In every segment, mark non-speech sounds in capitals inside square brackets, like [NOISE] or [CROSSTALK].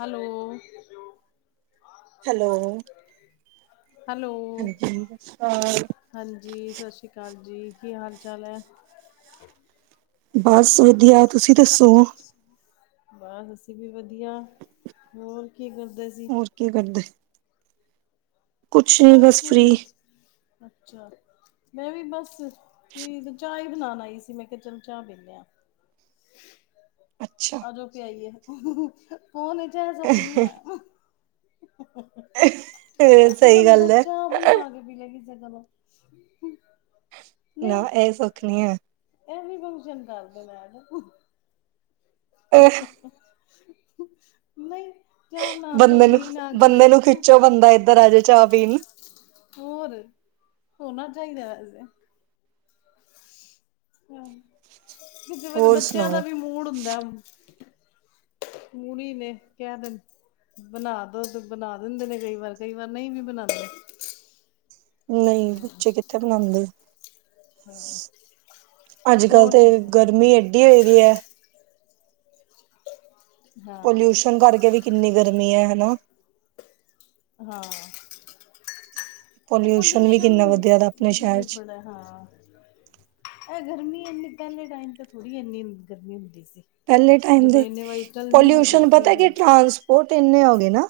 Hello. Hello hello ਹਾਂਜੀ ਸਤਿ ਸ਼੍ਰੀ ਅਕਾਲ। ਹਾਂਜੀ ਸਤਿ ਸ਼੍ਰੀ ਅਕਾਲ ਜੀ ਕੀ ਹਾਲ ਚਾਲ ਐ? ਬਸ ਵਧੀਆ ਤੁਸੀਂ ਦੱਸੋ? ਬਸ ਅਸੀਂ ਵੀ ਵਧੀਆ ਹੋਰ ਕੀ ਕਰਦੇ ਸੀ? ਹੋਰ ਕੀ ਕਰਦੇ? ਕੁਛ ਨੀ ਬੱਸ ਬਸ ਫ੍ਰਰੀ। ਅੱਛਾ ਮੈਂ ਵੀ ਬਸ ਵੀ ਪਲੀਸ ਚਾਹ ਹੀ ਬਣਾਉਣ ਆਈ ਸੀ, ਮੈਂ ਕਿਹਾ ਚਲ ਚਾਹ ਪਿੰਨੇ ਆ। ਅੱਛਾ। ਹੋ ਕੇ ਆਈਏ ਫੋਨ ਇਹ ਸੁਪਨੀ ਆ [UNINTELLIGIBLE] ਇਹ ਸਹੀ ਗੱਲ ਐ। ਮਿਲੇ ਕਿਸੇ ਤੋਂ ਨਾ ਇਹ ਸੁੱਖ ਨਹੀਂ ਹੈ। ਇਹ ਵੀ ਫੰਕਸ਼ਨ ਕਰਦੇ ਨੇ ਆਡ ਅ ਨਹੀਂ ਚਾਹ ਬਣਾਉਣ ਤੇ ਬੰਦੇ ਨੂੰ ਜੀਅ ਨਾ ਕਰੇ। ਬੰਦੇ ਨੂੰ ਖਿੱਚੋ ਬੰਦਾ ਇੱਧਰ ਆ ਜੇ ਚਾਹ ਪੀਣ ਨੂੰ। ਹੋਰ ਹੋਣਾ ਚਾਹੀਦਾ ਵੇਸੇ। ਹਾਂ ਕਿਸੇ ਵੇਲੇ ਹੋਰ ਬੱਚਿਆਂ ਦਾ ਸੁਣਾਓ। ਵੀ ਮੂਡ ਹੁੰਦਾ। ਮੂਲੀ ਨੇ ਕਹਿ ਦੇ ਬਣਾ ਦੋ ਬਣਾ ਦਿੰਦੇ ਨੇ ਕਈ ਵਾਰ ਕਈ ਵਾਰ ਨਹੀਂ ਵੀ ਬਣਾਉਂਦੇ। ਨਹੀਂ ਬੱਚੇ ਕਿੱਥੇ ਬਣਾਉਂਦੇ। ਹਾਂ ਅੱਜ ਕੱਲ ਹੋਰ ਤੇ ਸੁਣਾਓ ਗਰਮੀ ਏਡੀ ਹੋਏ ਦੀ ਐ। ਹਾਂ ਪੋਲਿਊਸ਼ਨ ਕਰਕੇ ਵੀ ਕਿੰਨੀ ਗਰਮੀ ਐ ਹਨਾ। ਹਾਂ ਵੀ ਪੋਲਿਊਸ਼ਨ ਕਿੰਨਾ ਵਧਿਆ ਦਾ ਆਪਣੇ ਸ਼ਹਿਰ ਚ। ਬਲੀਫੜ ਹੈ ਹਾਂ ਇਹ ਗਰਮੀ ਇੰਨੀ ਪਹਿਲੇ ਟਾਈਮ ਤਾਂ ਥੋੜੀ ਇਨੀ ਗਰਮੀ ਹੁੰਦੀ ਸੀ। ਪਹਿਲੇ ਟਾਈਮ ਜਦੋਂ ਦੇ ਇੰਨੇ ਵਹੀਕਲ ਨਹੀਂ ਹੈਗੇ ਪੋਲਿਊਸ਼ਨ ਸੀ ਪਤਾ, ਕੀ ਟਾਂਸ ਉਹ ਤੇ ਇੰਨੇ ਹੋ ਗਏ ਨਾ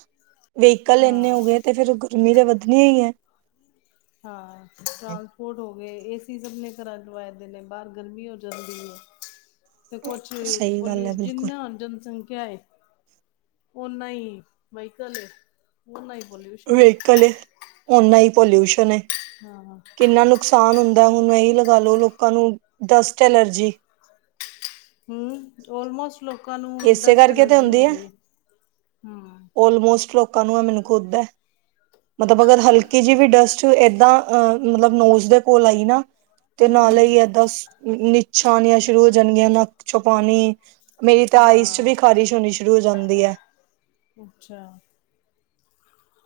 ਵਹੀਕਲ ਇੰਨੇ ਹਾਂ ਹੋ ਗਏ ਤੇ ਫਿਰ ਗਰਮੀ ਤਾਂ ਵਧਣੀ ਹੀ ਐ। ਹਾਂ ਟਰਾਂਸਪੋਰਟ ਹੋ ਗਏ ਏਸੀ ਸਭ ਨੇ ਘਰਾਂ ਲਵਾਏ ਦੇ ਨੇ ਬਾਹਰ ਗਰਮੀ ਹੋ ਜਾਂਦੀ ਐ। [INAUDIBLE] ਤੇ ਕੁਛ ਸਹੀ ਗੱਲ ਹੈ ਪੁਲਿਸ ਬਿਲਕੁਲ ਜਿੰਨਾ ਜਨਸੰਖਿਆ ਹੈ ਓਨਾ ਹੀ ਵਾਈਕਲ ਏ। ਹੁਣ ਨਾਈਟ [UNINTELLIGIBLE] ਵਹੀਕਲ ਏ ਓਨਾ ਹੀ ਪੋਲਿਊਸ਼ਨ ਏ। ਹਾਂ। ਕਿੰਨਾ ਨੁਕਸਾਨ ਹੁੰਦਾ ਹੁਣ ਇਹੀ ਲਗਾ ਲੋ ਲੋਕਾਂ ਨੂੰ ਡਸਟ ਐਲਰਜੀ। ਹੂ ਓਲਮੋਸਟ ਲੋਕਾਂ ਨੂੰ ਇਸੇ ਡਸਟ ਕਰਕੇ ਤੇ ਐਲਰਜੀ ਹੁੰਦੀ ਹੈਗੀ ਏ ਹੂ। ਮੋਸਟ ਲੋ [UNINTELLIGIBLE] ਮਤਲਬ ਅਗਰ ਅੱਛਾ। ਹਲਕੀ ਜਿਹੀ ਵੀ ਡਸਟ ਏਦਾਂ ਅ ਮਤਲਬ ਨੋਜ ਦੇ ਕੋਲ ਆਈ ਨਾ ਤੇ ਨਾਲ ਹੂੰ-ਹੂੰ, ਹੀ ਏਦਾਂ ਨਿੱਛਾ ਆਨੀਆਂ ਸ਼ੁਰੂ ਹੋ ਜਾਣਗੀਆਂ ਨੱਕ ਚੋ ਪਾਣੀ ਮੇਰੀ ਤੇ ਆਈਸ ਹਾਂ, ਵੀ ਖਾਰਿਸ਼ ਹੋਣੀ ਸ਼ੁਰੂ ਹੋ ਜਾਂਦੀ ਐ। ਅੱਛਾ।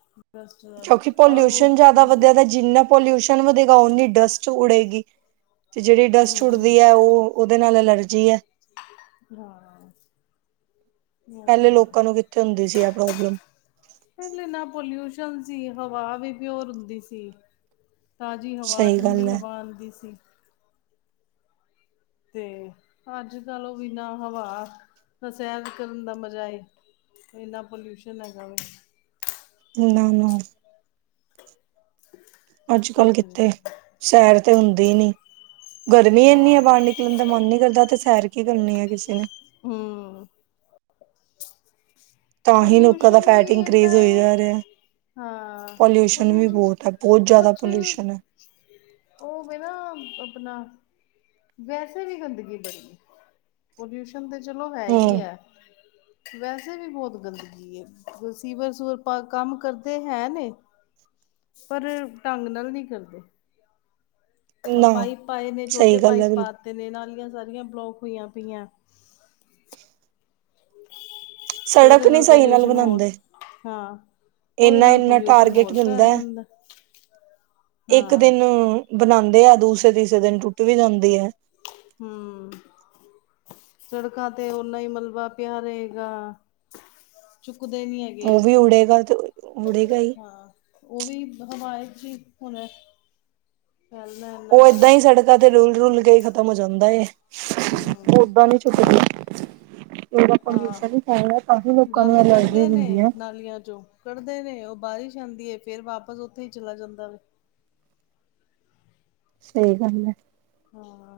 [UNINTELLIGIBLE] ਕਿਉਂਕਿ ਆਹੋ, ਪੋਲਿਊਸ਼ਨ ਜ਼ਿਆਦਾ ਹੂੰ-ਹੂੰ, ਵਧਿਆ ਦਾ ਜਿੰਨਾ ਪੋਲਿਊਸ਼ਨ ਵਧੇਗਾ, ਓਨੀ ਡਸਟ ਉੱਡੇਗੀ ਤੇ ਜਿਹੜੀ ਡਸਟ ਉੱਡਦੀ ਏ ਉਹ ਉਹਦੇ ਨਾਲ ਐਲਰਜੀ ਐ। ਹਾਂ, ਨਈ ਓ ਤੇ ਪਹਿਲੇ ਹੈ ਈ ਐ ਲੋਕਾਂ ਨੂੰ ਕਿੱਥੇ ਹੁੰਦੀ ਸੀ ਆ ਪ੍ਰੋਬਲਮ ਪਹਿਲੇ ਨਾ ਪੋਲਿਊਸ਼ਨ ਸੀ, ਹਵਾ ਵੀ ਪਿਓਰ ਹੁੰਦੀ ਸੀ। ਤਾਜ਼ੀ ਹਵਾ, ਸਹੀ ਗੱਲ ਠੰਡੀ ਹੈ ਹਵਾ ਆਉਂਦੀ ਸੀ। ਤੇ ਅੱਜ ਕੱਲ ਉਹ ਬਿਨਾਂ ਹਵਾ ਦਾ ਸੈਰ ਕਰਨ ਦਾ ਮਜ਼ਾ ਏ। ਇੰਨਾ ਪੋਲਿਊਸ਼ਨ ਹੈਗਾ ਵਾ। ਨਾ ਨਾ। ਅੱਜ ਕੀ ਕੱਲ ਕਰੇ ਕਿੱਥੇ ਬੰਦਾ। ਸੈਰ ਤੇ ਹੁੰਦੀ ਹੀ ਨੀ, ਗਰਮੀ ਏਨੀ ਏ ਹਾਂ ਬਾਹਰ ਨਿਕਲਣ ਦਾ ਮਨ ਨੀ ਕਰਦਾ ਤੇ ਸੈਰ ਕੀ ਕਰਨੀ ਐ ਕਿਸੇ ਨੇ ਹੂ ਤਾਂ ਹੀ ਲੋਕਾਂ ਦਾ ਪੋਲਿਊਸ਼ਨ ਵੀ ਫੈਟ ਇੰਨਾ ਇਨਕਰੀਜ਼ ਹੋਈ ਏ ਜਾ ਰਿਹਾ ਹਾਂ, ਵੀ ਪੋਲਿਊਸ਼ਨ ਬਹੁਤ ਹੈ ਬਹੁਤ ਕੁਝ ਜ਼ਿਆਦਾ ਪੋਲਿਊਸ਼ਨ ਹੈ ਉਹ ਵੇ ਨਾ ਆਪਣਾ ਵੈਸੇ ਵੀ ਗੰਦਗੀ ਬੜੀ ਐ, ਪੋਲਿਊਸ਼ਨ ਤਾਂ ਚਲੋ ਹੈ ਹੀ ਹਮ ਐ। ਵੈਸੇ ਵੀ ਬਹੁਤ ਗੰਦਗੀ ਏ, ਸੀਵਰ ਸਾਵਰ ਕੰਮ ਕਰਦੇ ਹੈ ਨੀ। ਪਰ ਢੰਗ ਨਾਲ ਨੀ ਕਰਦੇ। ਨਾ ਪਾਈਪ ਪਾਏ ਨੇ ਸਹੀ ਛੋਟੇ ਗੱਲ ਪਾਈਪ ਹੈ ਬਿਲਕੁਲ ਪਾਤੇ ਨੇ ਨਾਲੀਆਂ ਸਾਰੀਆਂ ਬਲੋਕ ਹੋਈਆਂ ਪਈਆਂ। ਤੇ ਸੜਕ ਉਹਦੇ ਨੀ ਨਾਲ ਸਹੀ ਪੋਲਿਊਸ਼ਨ ਹੋਰ, ਬਣਾਉਂਦੇ ਹਾਂ ਉਹਦੇ ਇੰਨਾ ਨਾਲ ਇੰਨਾ ਪੋਲਿਊਸ਼ਨ ਟਾਰਗੇਟ ਹੋਰ ਮਿਲਦਾ ਫੈਲ ਹੈ ਜਾਂਦਾ। ਇੱਕ ਹਾਂ ਦਿਨ ਬਣਾਉਂਦੇ ਆ ਦੂਸਰੇ ਤੀਸਰੇ ਦਿਨ ਟੁੱਟ ਵੀ ਜਾਂਦੀ ਐ। ਹੂ ਸੜਕਾਂ ਤੇ ਓਨਾ ਹੀ ਮਲਬਾ ਪਿਆ ਰਹੇਗਾ, ਚੁੱਕਦੇ ਨੀ ਹੈਗੇ। ਉਹ ਵੀ ਉੜੇਗਾ ਤੇ ਉੜੇਗਾ ਹੀ। ਹਾਂ, ਉਹ ਵੀ ਹਵਾ ਚ ਹੀ ਹੁਣ ਫੈਲਦਾ ਇੰਨਾ ਉਹ ਏਦਾਂ ਗੰਦ ਹੀ ਸੜਕਾਂ ਤੇ ਰੁਲ ਰੁਲ ਕੇ ਖ਼ਤਮ ਹੋ ਜਾਂਦਾ ਏ, ਉਹ ਹਮ ਓਦਾਂ ਨੀ ਹਾਂ ਚੁੱਕਦੇ। ਇਹਦਾ ਆਹ ਪੋਲਿਊਸ਼ਨ ਈ ਫੈਲਦਾ ਤਾਂ ਹੀ ਲੋਕਾਂ ਨੂੰ ਗੰਦ ਐਲਰਜੀ ਕੱਢਦੇ ਹੁੰਦੀ ਨੇ ਐ। ਨਾਲੀਆਂ ਚੋ ਕੱਢਦੇ ਨੇ ਉਹ ਬਾਰਿਸ਼ ਆਂਦੀ ਏ ਫੇਰ ਵਾਪਸ ਉੱਥੇ ਹੀ ਚਲਾ ਜਾਂਦਾ ਵਾ। ਸਹੀ ਗੱਲ ਐ। ਹਾਂ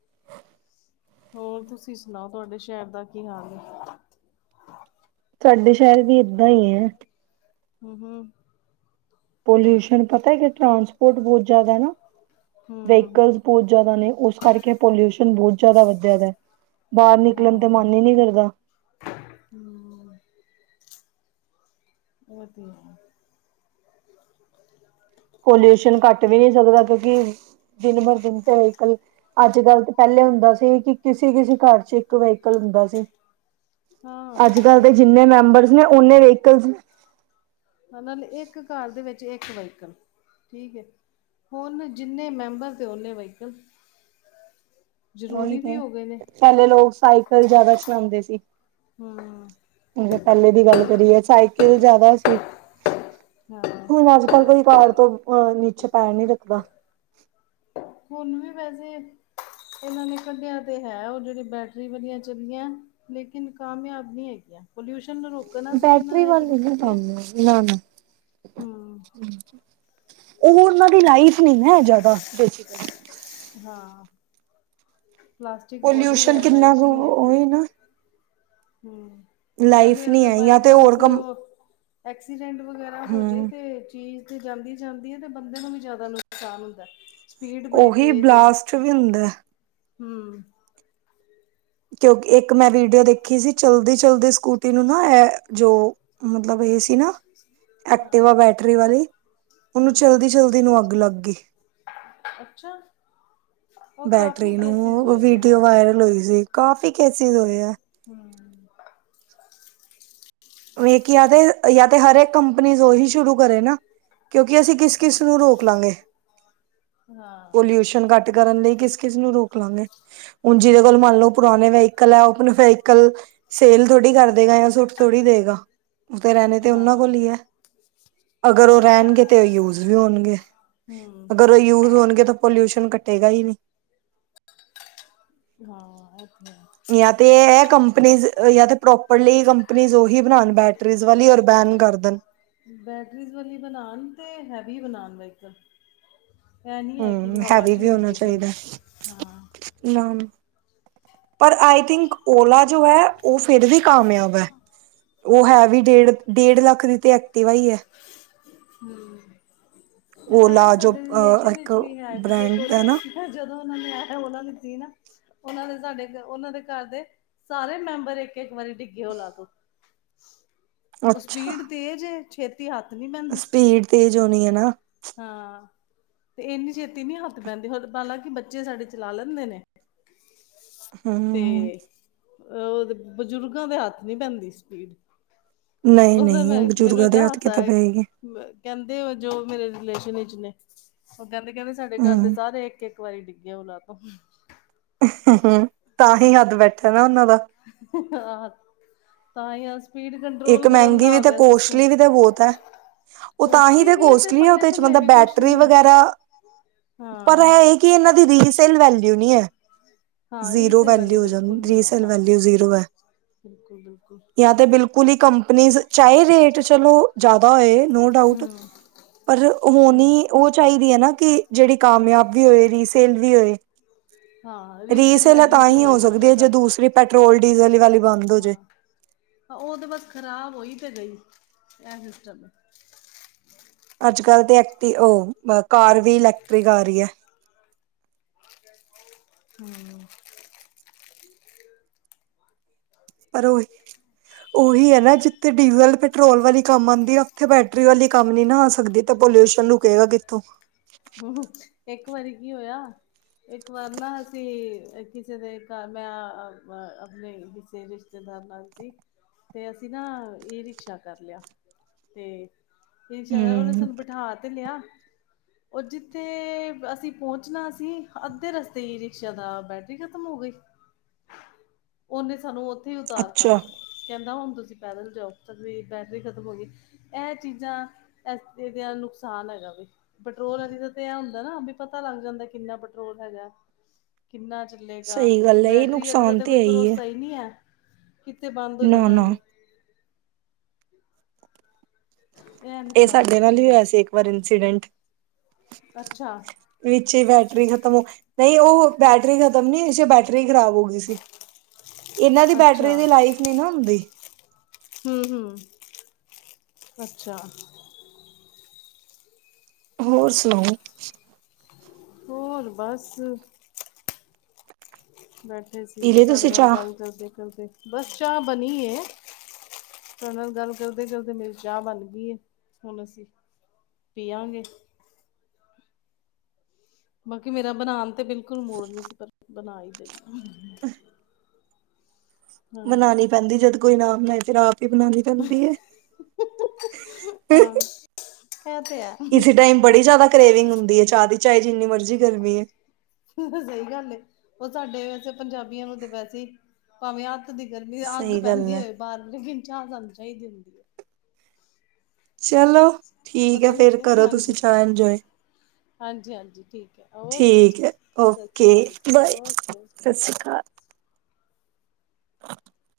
[UNINTELLIGIBLE] ਹੋਰ ਤੁਸੀਂ ਸੁਣਾਓ, ਤੁਹਾਡੇ ਸ਼ਹਿਰ ਦਾ ਕੀ ਹਾਲ ਐ? ਤੁਹਾਡੇ ਸ਼ਹਿਰ ਵੀ ਏਦਾਂ ਹੀ ਹੈ ਹੂੰ ਹੂੰ ਪੋਲਿਊਸ਼ਨ ਪਤਾ ਹੈ ਕਿ ਟਰਾਂਸਪੋਰਟ ਬਹੁਤ ਜ਼ਿਆਦਾ ਏ ਨਾ, ਹਮ ਵਹੀਕਲ ਬਹੁਤ ਜਿਆਦਾ ਨੇ ਉਸ ਕਰਕੇ ਪੋਲਿਊਸ਼ਨ ਬਹੁਤ ਜਿਆਦਾ ਵੱਧਿਆ ਦਾ ਬਾਹਰ ਨਿਕਲਣ ਤੇ ਹਾਂ। ਮਨ ਹੀ ਨੀ ਕਰਦਾ ਹੂੰ ਉਹ ਤੇ ਹੈ ਈ ਏ [UNINTELLIGIBLE] ਪੋਲਿਊਸ਼ਨ ਘੱਟ ਵੀ ਨਹੀਂ ਸਕਦਾ ਕਿਉਂਕਿ ਦਿਨ ਬਰ ਦਿਨ ਤੇ ਵੀਕਲ ਅੱਜ ਕੱਲ ਤਾਂ ਪਹਿਲੇ ਹੁੰਦਾ ਸੀ ਕਿ ਕਿਸੇ ਕਿਸੇ ਘਰ ਚ ਇੱਕ ਵਹੀਕਲ ਹੁੰਦਾ ਸੀ ਅੱਜ ਕੱਲ੍ਹ ਦੇ ਜਿੰਨੇ ਮੈਂਬਰਸ ਨੇ ਓਨੇ ਵਹੀਕਲ ਨਾਲੇ ਇੱਕ ਕਾਰ ਦੇ ਵਿੱਚ ਇੱਕ ਵਹੀਕਲ ਠੀਕ ਹੈ ਹੁਣ ਜਿੰਨੇ ਮੈਂਬਰ ਅਤੇ ਓਨੇ ਵਹੀਕਲ ਉਹੀ ਜ਼ਰੂਰੀ ਵੀ ਤੇ ਹੋ ਗਏ ਨੇ। ਪਹਿਲੇ ਲੋਕ ਸਾਈਕਲ ਜਿਆਦਾ ਚਲਾਉਂਦੇ ਸੀ ਹਾਂ, ਪਹਿਲੇ ਦੀ ਗੱਲ ਕਰੀਏ ਸਾਈਕਲ ਜਿਆਦਾ ਸੀ। ਹਾਂ, ਹੁਣ ਅੱਜ-ਕੱਲ ਕੋਈ ਕਾਰ ਤੋਂ ਅਹ ਨੀਚੇ ਪੈਣ ਨੀ ਰੱਖਦਾ। ਹੁਣ ਵੀ ਵੈਸੇ ਇਹਨਾਂ ਨੇ ਕੱਢਿਆ ਤੇ ਹੈ, ਉਹ ਜਿਹੜੀ ਬੈਟਰੀ ਵਧਆ ਚੱਲੀਆਂ। ਲੇਕਿਨ ਕਾਮਯਾਬੀ ਹੈਗੀਆਂ, ਪੋਲਿਊਸ਼ਨ ਨੂੰ ਰੋਕ ਬੈਟਰੀ ਵੱਲ ਨਾ ਤੁਹਾਨੂੰ ਨਾ ਨਾ ਹੂੰ। ਉਹ ਉਹਨਾਂ ਦੀ ਲਾਈਫ ਨਹੀਂ ਨਾਂ ਜ਼ਿਆਦਾ ਬੇ ਸੀ ਕਲੀ ਹਾਂ ਪਲਾਸਟਿਕ ਬੋਡੀ ਪੋਲਿਊਸ਼ਨ ਹੈ, ਕਿੰਨਾ ਲਾਈਸ਼ ਕੁ ਨਹੀਂ ਹੈ ਉਹੀ ਕੋਈ ਨਾ ਹੂੰ, ਲਾਈਫ ਨਾਲੇ ਨੀ ਅਗਰ ਹੈ ਬਾਈ ਜਾਂ ਤੇ ਹੋਰ ਚਾਂਸ ਕੰਮ ਐਕਸੀਡੈਂਟ ਵਗੈਰਾ ਹੋਜੇ ਹਮ ਤੇ, ਚੀਜ਼ ਤੇ ਜਾਂਦੀ ਜਾਂਦੀ ਹੈ, ਤੇ ਬੰਦੇ ਨੂੰ ਵੀ ਜ਼ਿਆਦਾ ਨੁਕਸਾਨ ਹੁੰਦਾ। ਸਪੀਡ ਬੜੀ ਉਹੀ ਬਲਾਸਟ ਵੀ ਹੁੰਦਾ। ਹੂੰ, ਕਿਉਂਕਿ ਇੱਕ ਮੈਂ ਵੀਡੀਓ ਦੇਖੀ ਸੀ, ਚਲਦੀ-ਚਲਦੀ ਸਕੂਟੀ ਨੂੰ ਨਾ ਇਹ ਜੋ ਮਤਲਬ ਇਹ ਨਾ ਹਾਂ ਐਕਟਿਵਾ ਆ ਬੈਟਰੀ ਵਾਲੀ, ਉਹਨੂੰ ਹਮ ਚਲਦੀ ਚਲਦੀ ਨੂੰ ਅੱਗ ਲੱਗ ਗਈ। ਅੱਛਾ, ਉਹ ਕਾਫੀ ਬੈਟਰੀ ਕੇਸਿਸ ਨੂੰ ਹੋਏ ਨੇ ਵੀਡੀਓ ਹਾਂ। ਵਾਇਰਲ ਹੋਈ ਸੀ, ਕਾਫੀ ਕੇਸਿਸ ਹੋਏ ਆ। ਹੂੰ, ਵੀੇ ਕਿ ਜਾ ਤੇ ਜਾ ਤੇ ਹਰੇਕ ਕੰਪਨੀ ਉਹੀ ਸ਼ੁਰੂ ਕਰੇ ਨਾ। ਕਿਉਂਕਿ ਅਸੀਂ ਕਿਸ ਕਿਸ ਨੂੰ ਰੋਕ ਲਾਂਗੇ। ਹਾਂ, ਪੋਲਿਊਸ਼ਨ ਘੱਟ ਕਰਨ ਲਈ ਕਿਸ-ਕਿਸ ਨੂੰ ਰੋਕ ਲਾਂਗੇ ਹੁਣ ਜਿਹਦੇ ਕੋਲ ਹਮ ਮੰਨ ਲਓ, ਪੁਰਾਣੇ ਵਹੀਕਲ ਹੈ, ਓਪਨ ਵਹੀਕਲ ਸੇਲ ਥੋੜ੍ਹੀ ਕਰ ਦੇਗਾ, ਜਾਂ ਸੁੱਟ ਥੋੜੀ ਦੇਗਾ, ਤੇ ਰਹਿਣੇ ਤੇ ਉਹਨਾਂ ਹਾਂ ਕੋਲ ਹੀ ਹੈ। ਅਗਰ ਉਹ ਹਾਂ ਰਹਿਣਗੇ, ਤਾਂ ਉਹ ਯੂਜ ਵੀ ਹੋਣਗੇ, ਹਮ ਅਗਰ ਉਹ ਯੂਜ ਹੋਣਗੇ ਤਾਂ। ਪੋਲਿਊਸ਼ਨ ਕੱਟੇਗਾ ਹੀ ਨਹੀਂ, ਹਾਂ ਇ ਤੇ ਇਹ ਕੰਪਨੀ ਜਾਂ ਤੇ ਪ੍ਰੋਪਰਲੀ ਕੰਪਨੀਜ਼ ਉਹੀ ਬਣਾਉਣ ਬੈਟਰੀ ਵਾਲੀ ਔਰ ਬੈਨ ਕਰ ਦੇਣ। ਬੈਟਰੀ ਵਾਲੀ ਬਣਾਉਣ ਤੇ ਹੈਵੀ ਬਣਾਉਣ ਵਕਲ ਇਹ ਨੀ ਹੈ ਕਿ ਹਮ ਹਵਾ, ਹੈਵੀ ਚ ਹੀ ਵੀ ਹੋਣਾ ਉੱਡਦੀ ਪਈ ਚਾਹੀਦਾ ਹੈ ਹਾਂ। ਨਾ ਪਰ ਆਈ ਥਿੰਕ ਓਲਾ ਜੋ ਹੈ ਉਹ ਫੇਰ ਵੀ ਕਾਮਯਾਬ ਹੈ, ਉਹ ਹੈ ਵੀ ਡੇਢ-ਡੇਢ ਲੱਖ ਦੀ। ਤੇ ਐਕਟਿਵਾ ਹੀ ਹੈ। ਹੈ ਓਲਾ ਜੋ ਸਾਡੇ ਅ ਰਿਲੇਸ਼ਨ ਇੱਕ ਵਿਚ ਵੀ ਹੈ, ਕਿਸੇ ਬ੍ਰੈਂਡ ਕੋਲ ਹੈ ਨਾ ਵੀ ਜਦੋਂ ਉਹਨਾਂ ਨੇ ਆ ਉਹਲਾ ਦਿੱਤੀ ਨਾ, ਔਨਾਂ ਦੇ ਸਾਡੇ ਔਨਾ ਦੇ ਘਰ ਦੇ ਸਾਰੇ ਮੈਂਬਰ ਏਕ-ਏਕ ਵਾਰੀ ਡਿੱਗੇ ਔਲਾ ਤੋ। ਔ ਅੱਛਾ ਸਪੀਡ ਤੇਜ਼ ਐ, ਛੇਤ ਤੀ ਹੱਥ ਨੀ ਮੈਂ ਸਪੀਡ ਤੇਜ ਹੋਣੀ ਏ ਨਾ। ਹਾਂ, ਤੇ ਏਨੀ ਛੇਤੀ ਨੀ ਹੱਥ ਬੈੰਦੀ ਹੋਂ, ਬਾਲਾਂ ਕਿ ਬੱਚੇ ਸਾਡੇ ਚਲਾ ਲੈਂਦੇ ਨੇ। ਤੇ ਹਮ ਅਹਦੇ ਬਜ਼ੁਰਗਾਂ ਦੇ ਹੱਥ ਨੀ ਪੈਦੀ ਸਪੀਡ। ਨਹੀਂ ਔ ਫੇਰ ਨਹੀਂ ਮੈਂ ਮੈਨੂੰ ਬਜ਼ੁਰਗਾਂ ਏਡਾ ਦੇ ਹੱਥ ਹਾਸਾ ਕਿਤੇ ਆਏ। ਪਏਗੀ ਵ ਕੈੰਦੇ ਜੋ ਮੇਰੇ ਰਿਲੇਸ਼ਨ ਵਿਚ ਨੇ, ਓਹ ਕੈੰਦੇ ਕੈੰਦੇ ਸਾਡੇ ਘਰ ਦੇ ਹਮ ਸਾਰੇ ਏਕ-ਏਕ ਇੱਕ ਵਾਰੀ ਡਿੱਗੇ ਆ ਔਲਾ ਤੋ। ਤਾਂ ਹੀ ਹੱਦ ਬੈਠਾ ਨਾ ਔਨਾਂ ਦਾ। ਆਹ ਤਾਂ ਹੀ ਆ ਸਪੀਡ ਇੱਕ ਕੰਟਰੋਲ ਕਰਨ ਮਹਿੰਗੀ ਦਾ ਵੀ ਆ ਤੇ ਗਿਆ ਸਿਸਟਮ ਕੋਸਟਲੀ ਵੀ ਤੇ ਬਹੁਤ ਹੈ ਉਹ ਤਾਂ ਹੀ ਕੋਸਟਲੀ ਵੀ ਐ ਤੇ ਕੋਸਟਲੀ ਹੈ ਪੱਲੇ ਉਹਦੇ ਚ ਥੱਲੇ ਮਤਲਬ ਵੀ ਕੁਛ ਬੈਟਰੀ ਨੀ ਹੈ ਵਗੈਰਾ ਹਾਂ। ਕੀ ਏਨਾਂ ਦੀ ਰੀ-ਸੇਲ ਵੈਲਿਊ ਨੀ ਹੈ। ਹਾਂ ਜ਼ੀਰੋ ਰੀਸੇਲ ਵਾਲੀ ਵੈਲਿਊ ਹੋ ਜਾਂਦ ਰੀ-ਸੇਲ ਵੈਲਿਊ ਜ਼ੀਰੋ ਐ। ਬਿਲਕੁਲ-ਬਿਲਕੁਲ ਕੂਲੀ ਕੰਪਨੀਸ ਚਾਹੇ ਰੇਟ ਚਲੋ, ਜਿਆਦਾ ਹੋਏ ਨੋ ਡਾਊਟ ਹਮ ਪਰ ਹਮ ਹੋਣੀ ਓਹ ਚਾਹੀਦੀ, ਐ ਨਾ ਕਿ ਜੇੜੀ ਕਾਮਯਾਬ ਵੀ ਹੋਏ, ਰੀਸੇਲ ਵੀ ਹੋਏ। ਹਾਂ ਰੀਸੇਲ ਹੈ ਵੈਲਿਊ ਤੇ ਤਾਂਹੀ ਹੋ ਹੋਏ ਸਕਦੀ ਘੱਟੋ ਹੈ ਜੇ ਘੱਟ ਦੂਸਰੀ ਪੈਟਰੋਲ ਡੀਜ਼ਲ ਵਾਲੀ ਬੰਦ ਹੋ ਜੇ ਹਾਂ ਔ ਤੇ ਬਸ ਖ਼ਰਾਬ ਹੋਈ ਤੇ ਗਈ ਐਹ ਸਿਸਟਮ ਏ‌‌। ਅੱਜ-ਕੱਲ ਤੇ ਐਕਟੀ ਓਹ ਬਾ ਕਾਰ ਵੀ ਇਲੈਕਟ੍ਰਿਕ ਆ ਰੀ ਐ। ਹੂੰ ਪਰ ਓਹੀ- ਓਹੀ ਹੈ ਨਾ ਜਿੱਥੇ ਡੀਜ਼ਲ ਪੈਟਰੋਲ ਵਾਲੀ ਕੰਮ ਆਂਦੀ ਆ। ਉਥੇ ਬੈਟਰੀ ਵਾਲੀ ਕੰਮ ਨੀ ਨਾ ਆ ਸਕਦੀ ਤੇ ਪੋਲਿਊਸ਼ਨ ਰੁਕੇਗਾ ਕਿੱਥੋਂ। ਉਹੋ ਏਕ ਵਾਰੀ ਕੀ ਹੋਇਆ। ਇੱਕ ਵਾਰ ਨਾ ਅਸੀ ਕਿਸੇ ਦੇ ਘਰ ਮੈਂ ਅ ਅਪਣੇ ਕਿਸ਼ੇ ਰਿਸ਼ਤੇ ਤੇ ਦਾਰ [UNINTELLIGIBLE] ਨਾਲ ਸੀ ਤੇ ਅਸੀਂ ਨਾ ਈ ਰਿਕਸ਼ਾ ਕਰ ਲਿਆ ਤੇ [UNINTELLIGIBLE] ਉਹਨੇ ਹਮ ਸਾਨੂੰ ਬਿਠਾ ਤੇ ਲਿਆ। ਓਹ ਜਿੱਥੇ ਅਸੀਂ ਪਹੁੰਚਣਾ ਸੀ ਅੱਧੇ ਰਸਤੇ ਹੀ ਈ-ਰਿਕਸ਼ਾ ਦਾ ਬੈਟਰੀ ਖ਼ਤਮ ਹੋ ਗਈ। ਉਨੇ ਸਾਨੂੰ ਉਥੇ ਹੀ ਉਤਾਰਤਾ। ਅੱਛਾ ਕਹਿੰਦਾ ਹੁਣ ਤੁਸੀ ਪੈਦਲ ਜਾਓ 'ਚ ਰੀ ਬੈਟਰੀ ਖ਼ਤਮ ਹੋਗੀ ਐਹ ਚੀਜ਼ਾਂ ਐਸ ਦੇ ਦੇ ਆ ਨੁਕਸਾਨ ਹੈਗਾ ਵੇ। ਪੈਟਰੋਲ ਆਲੀ ਦਾ ਤੇ ਐ ਹੁੰਦਾ ਨਾ ਬਈ ਪਤਾ ਲੱਗ ਜਾਂਦਾ ਕਿੰਨਾ ਪੈਟਰੋਲ ਹੈਗਾ ਕਿੰਨਾ 'ਚ ਚਲੇਗਾ ਸਹੀ ਗੱਲ ਹੈ ਇਹ ਬੈਟਰੀ ਆਲੇ ਦਾ ਨੁਕਸਾਨ ਤਾਂ ਕੋਈ ਤੇ ਹੈ ਭਰੋਸਾ ਹੀ ਨੀ ਹੈ ਕਿੱਥੇ ਬੰਦ ਹੋ ਨਾ ਜਾਂਣੈ ਨਾ ਐਨੇ। ਇਹ ਏਹ ਨੁਕਸਾਨ ਸਾਡੇ ਹੈਗੇ ਨਾਲ ਨੇ ਹੀ ਹੋਇਆ ਬਸ ਸੀ ਇੱਕ ਵਾਰ ਇੰਸੀਡੈਂਟ। ਅੱਛਾ ਵਿੱਚ ਹੀ ਬੈਟਰੀ ਖਤਮ ਹੋ ਨਹੀਂ ਓਹ ਬੈਟਰੀ ਖ਼ਤਮ ਨੀ ਹੋਈ ਸੀ ਓਹ ਬੈਟਰੀ ਹੀ ਖ਼ਰਾਬ ਹੋ ਗੀ ਸੀ। [INAUDIBLE] ਏਨਾਂ ਦੀ ਬੈਟਰੀ ਦੀ ਲਾਈਫ ਨੀ ਨਾ ਹੁੰਦੀ। [INAUDIBLE] ਹੂੰ- ਹੂੰ ਅੱਛਾ। ਹੋਰ ਸੁਣਾਓ। ਹੋਰ ਬਸ ਬੈਠੇ ਸੀ ਪੀ ਲਈ ਤਵਾਡੇ ਤੁਸੀਂ ਨਾਲ ਚਾਹ ਗੱਲ ਕਰਦੇ-ਕਰਦੇ ਬਸ ਚਾਹ ਬਣੀ ਏ। ਤੁਹਾਣੇ ਨਾਲ ਗੱਲ ਕਰਦੇ-ਕਰਦੇ ਮੇਰੀ ਚਾਹ ਬਣ ਗਈ ਏ ਹੁਣ ਅਸੀਂ ਪੀਆਂਗੇ। ਬਾਕੀ ਮੇਰਾ ਬਣਾਣ ਤੇ ਬਿਲਕੁਲ ਮੂੜ ਨੀ ਸੀ ਪਰ ਬਣਾ ਈ ਲਈ। ਹਾਂ ਮਨਾਣੀ ਪੈਂਦੀ ਜਦ ਕੋਈ ਨਾ ਬਣਾਏ ਫਿਰ ਆਪ ਹੀ ਬਨਾਣੀ ਪੈਂਦੀ ਏ। [INAUDIBLE] ਹਾਂ ਐ ਤੇ ਹੈ। ਕਰਰੇੇਵਿੰ ਹੁੰਦੀ ਹੈ ਚਾਹ ਦੀ ਚਾਏ ਜਿੰਨੀ ਮਰਜ਼ੀ ਗਰਮੀ ਹੈ। [INAUDIBLE] ਸਹੀ ਗੱਲ ਉਹ ਸਾਡੇ ਵੈਸੇ ਪੰਜਾਬੀਆਂ ਨੂੰ ਤੇ ਵੈਸੇ ਹੀ ਭਾਵੇਂ ਹ ਅੱਤ ਦੀ ਗਰਮੀ ਅੱਗ ਸਹੀ ਗੱਲ ਪੈਂਦੀ ਹੈ ਹੋਏ ਬਾਹਰ ਲੇਕਿਨ ਚਾਹ ਸਾਨੂੰ ਚਾਹੀਦੀ ਹੈ। ਚਲੋ ਠੀਕ ਹੈ ਪਤਾ ਨੀ ਫਿਰ ਕਿ ਕਰੋ ਤੁਸੀਂ ਹਾਂਜੀ ਚਾਹ ਇੰਜੋਏ। ਹਾਂਜੀ ਹਾਂਜੀ ਠੀਕ ਹੈ ਓਕੇ ਜੀ ਠੀਕ ਹੈ ਸਤਿ ਸ਼੍ਰੀ ਓਕੇ ਅਕਾਲ ਜੀ ਬਾਏ ਓਕੇ ਸਤਿ ਓਕੇ ਸ੍ਰੀ ਅਕਾਲ। [INAUDIBLE]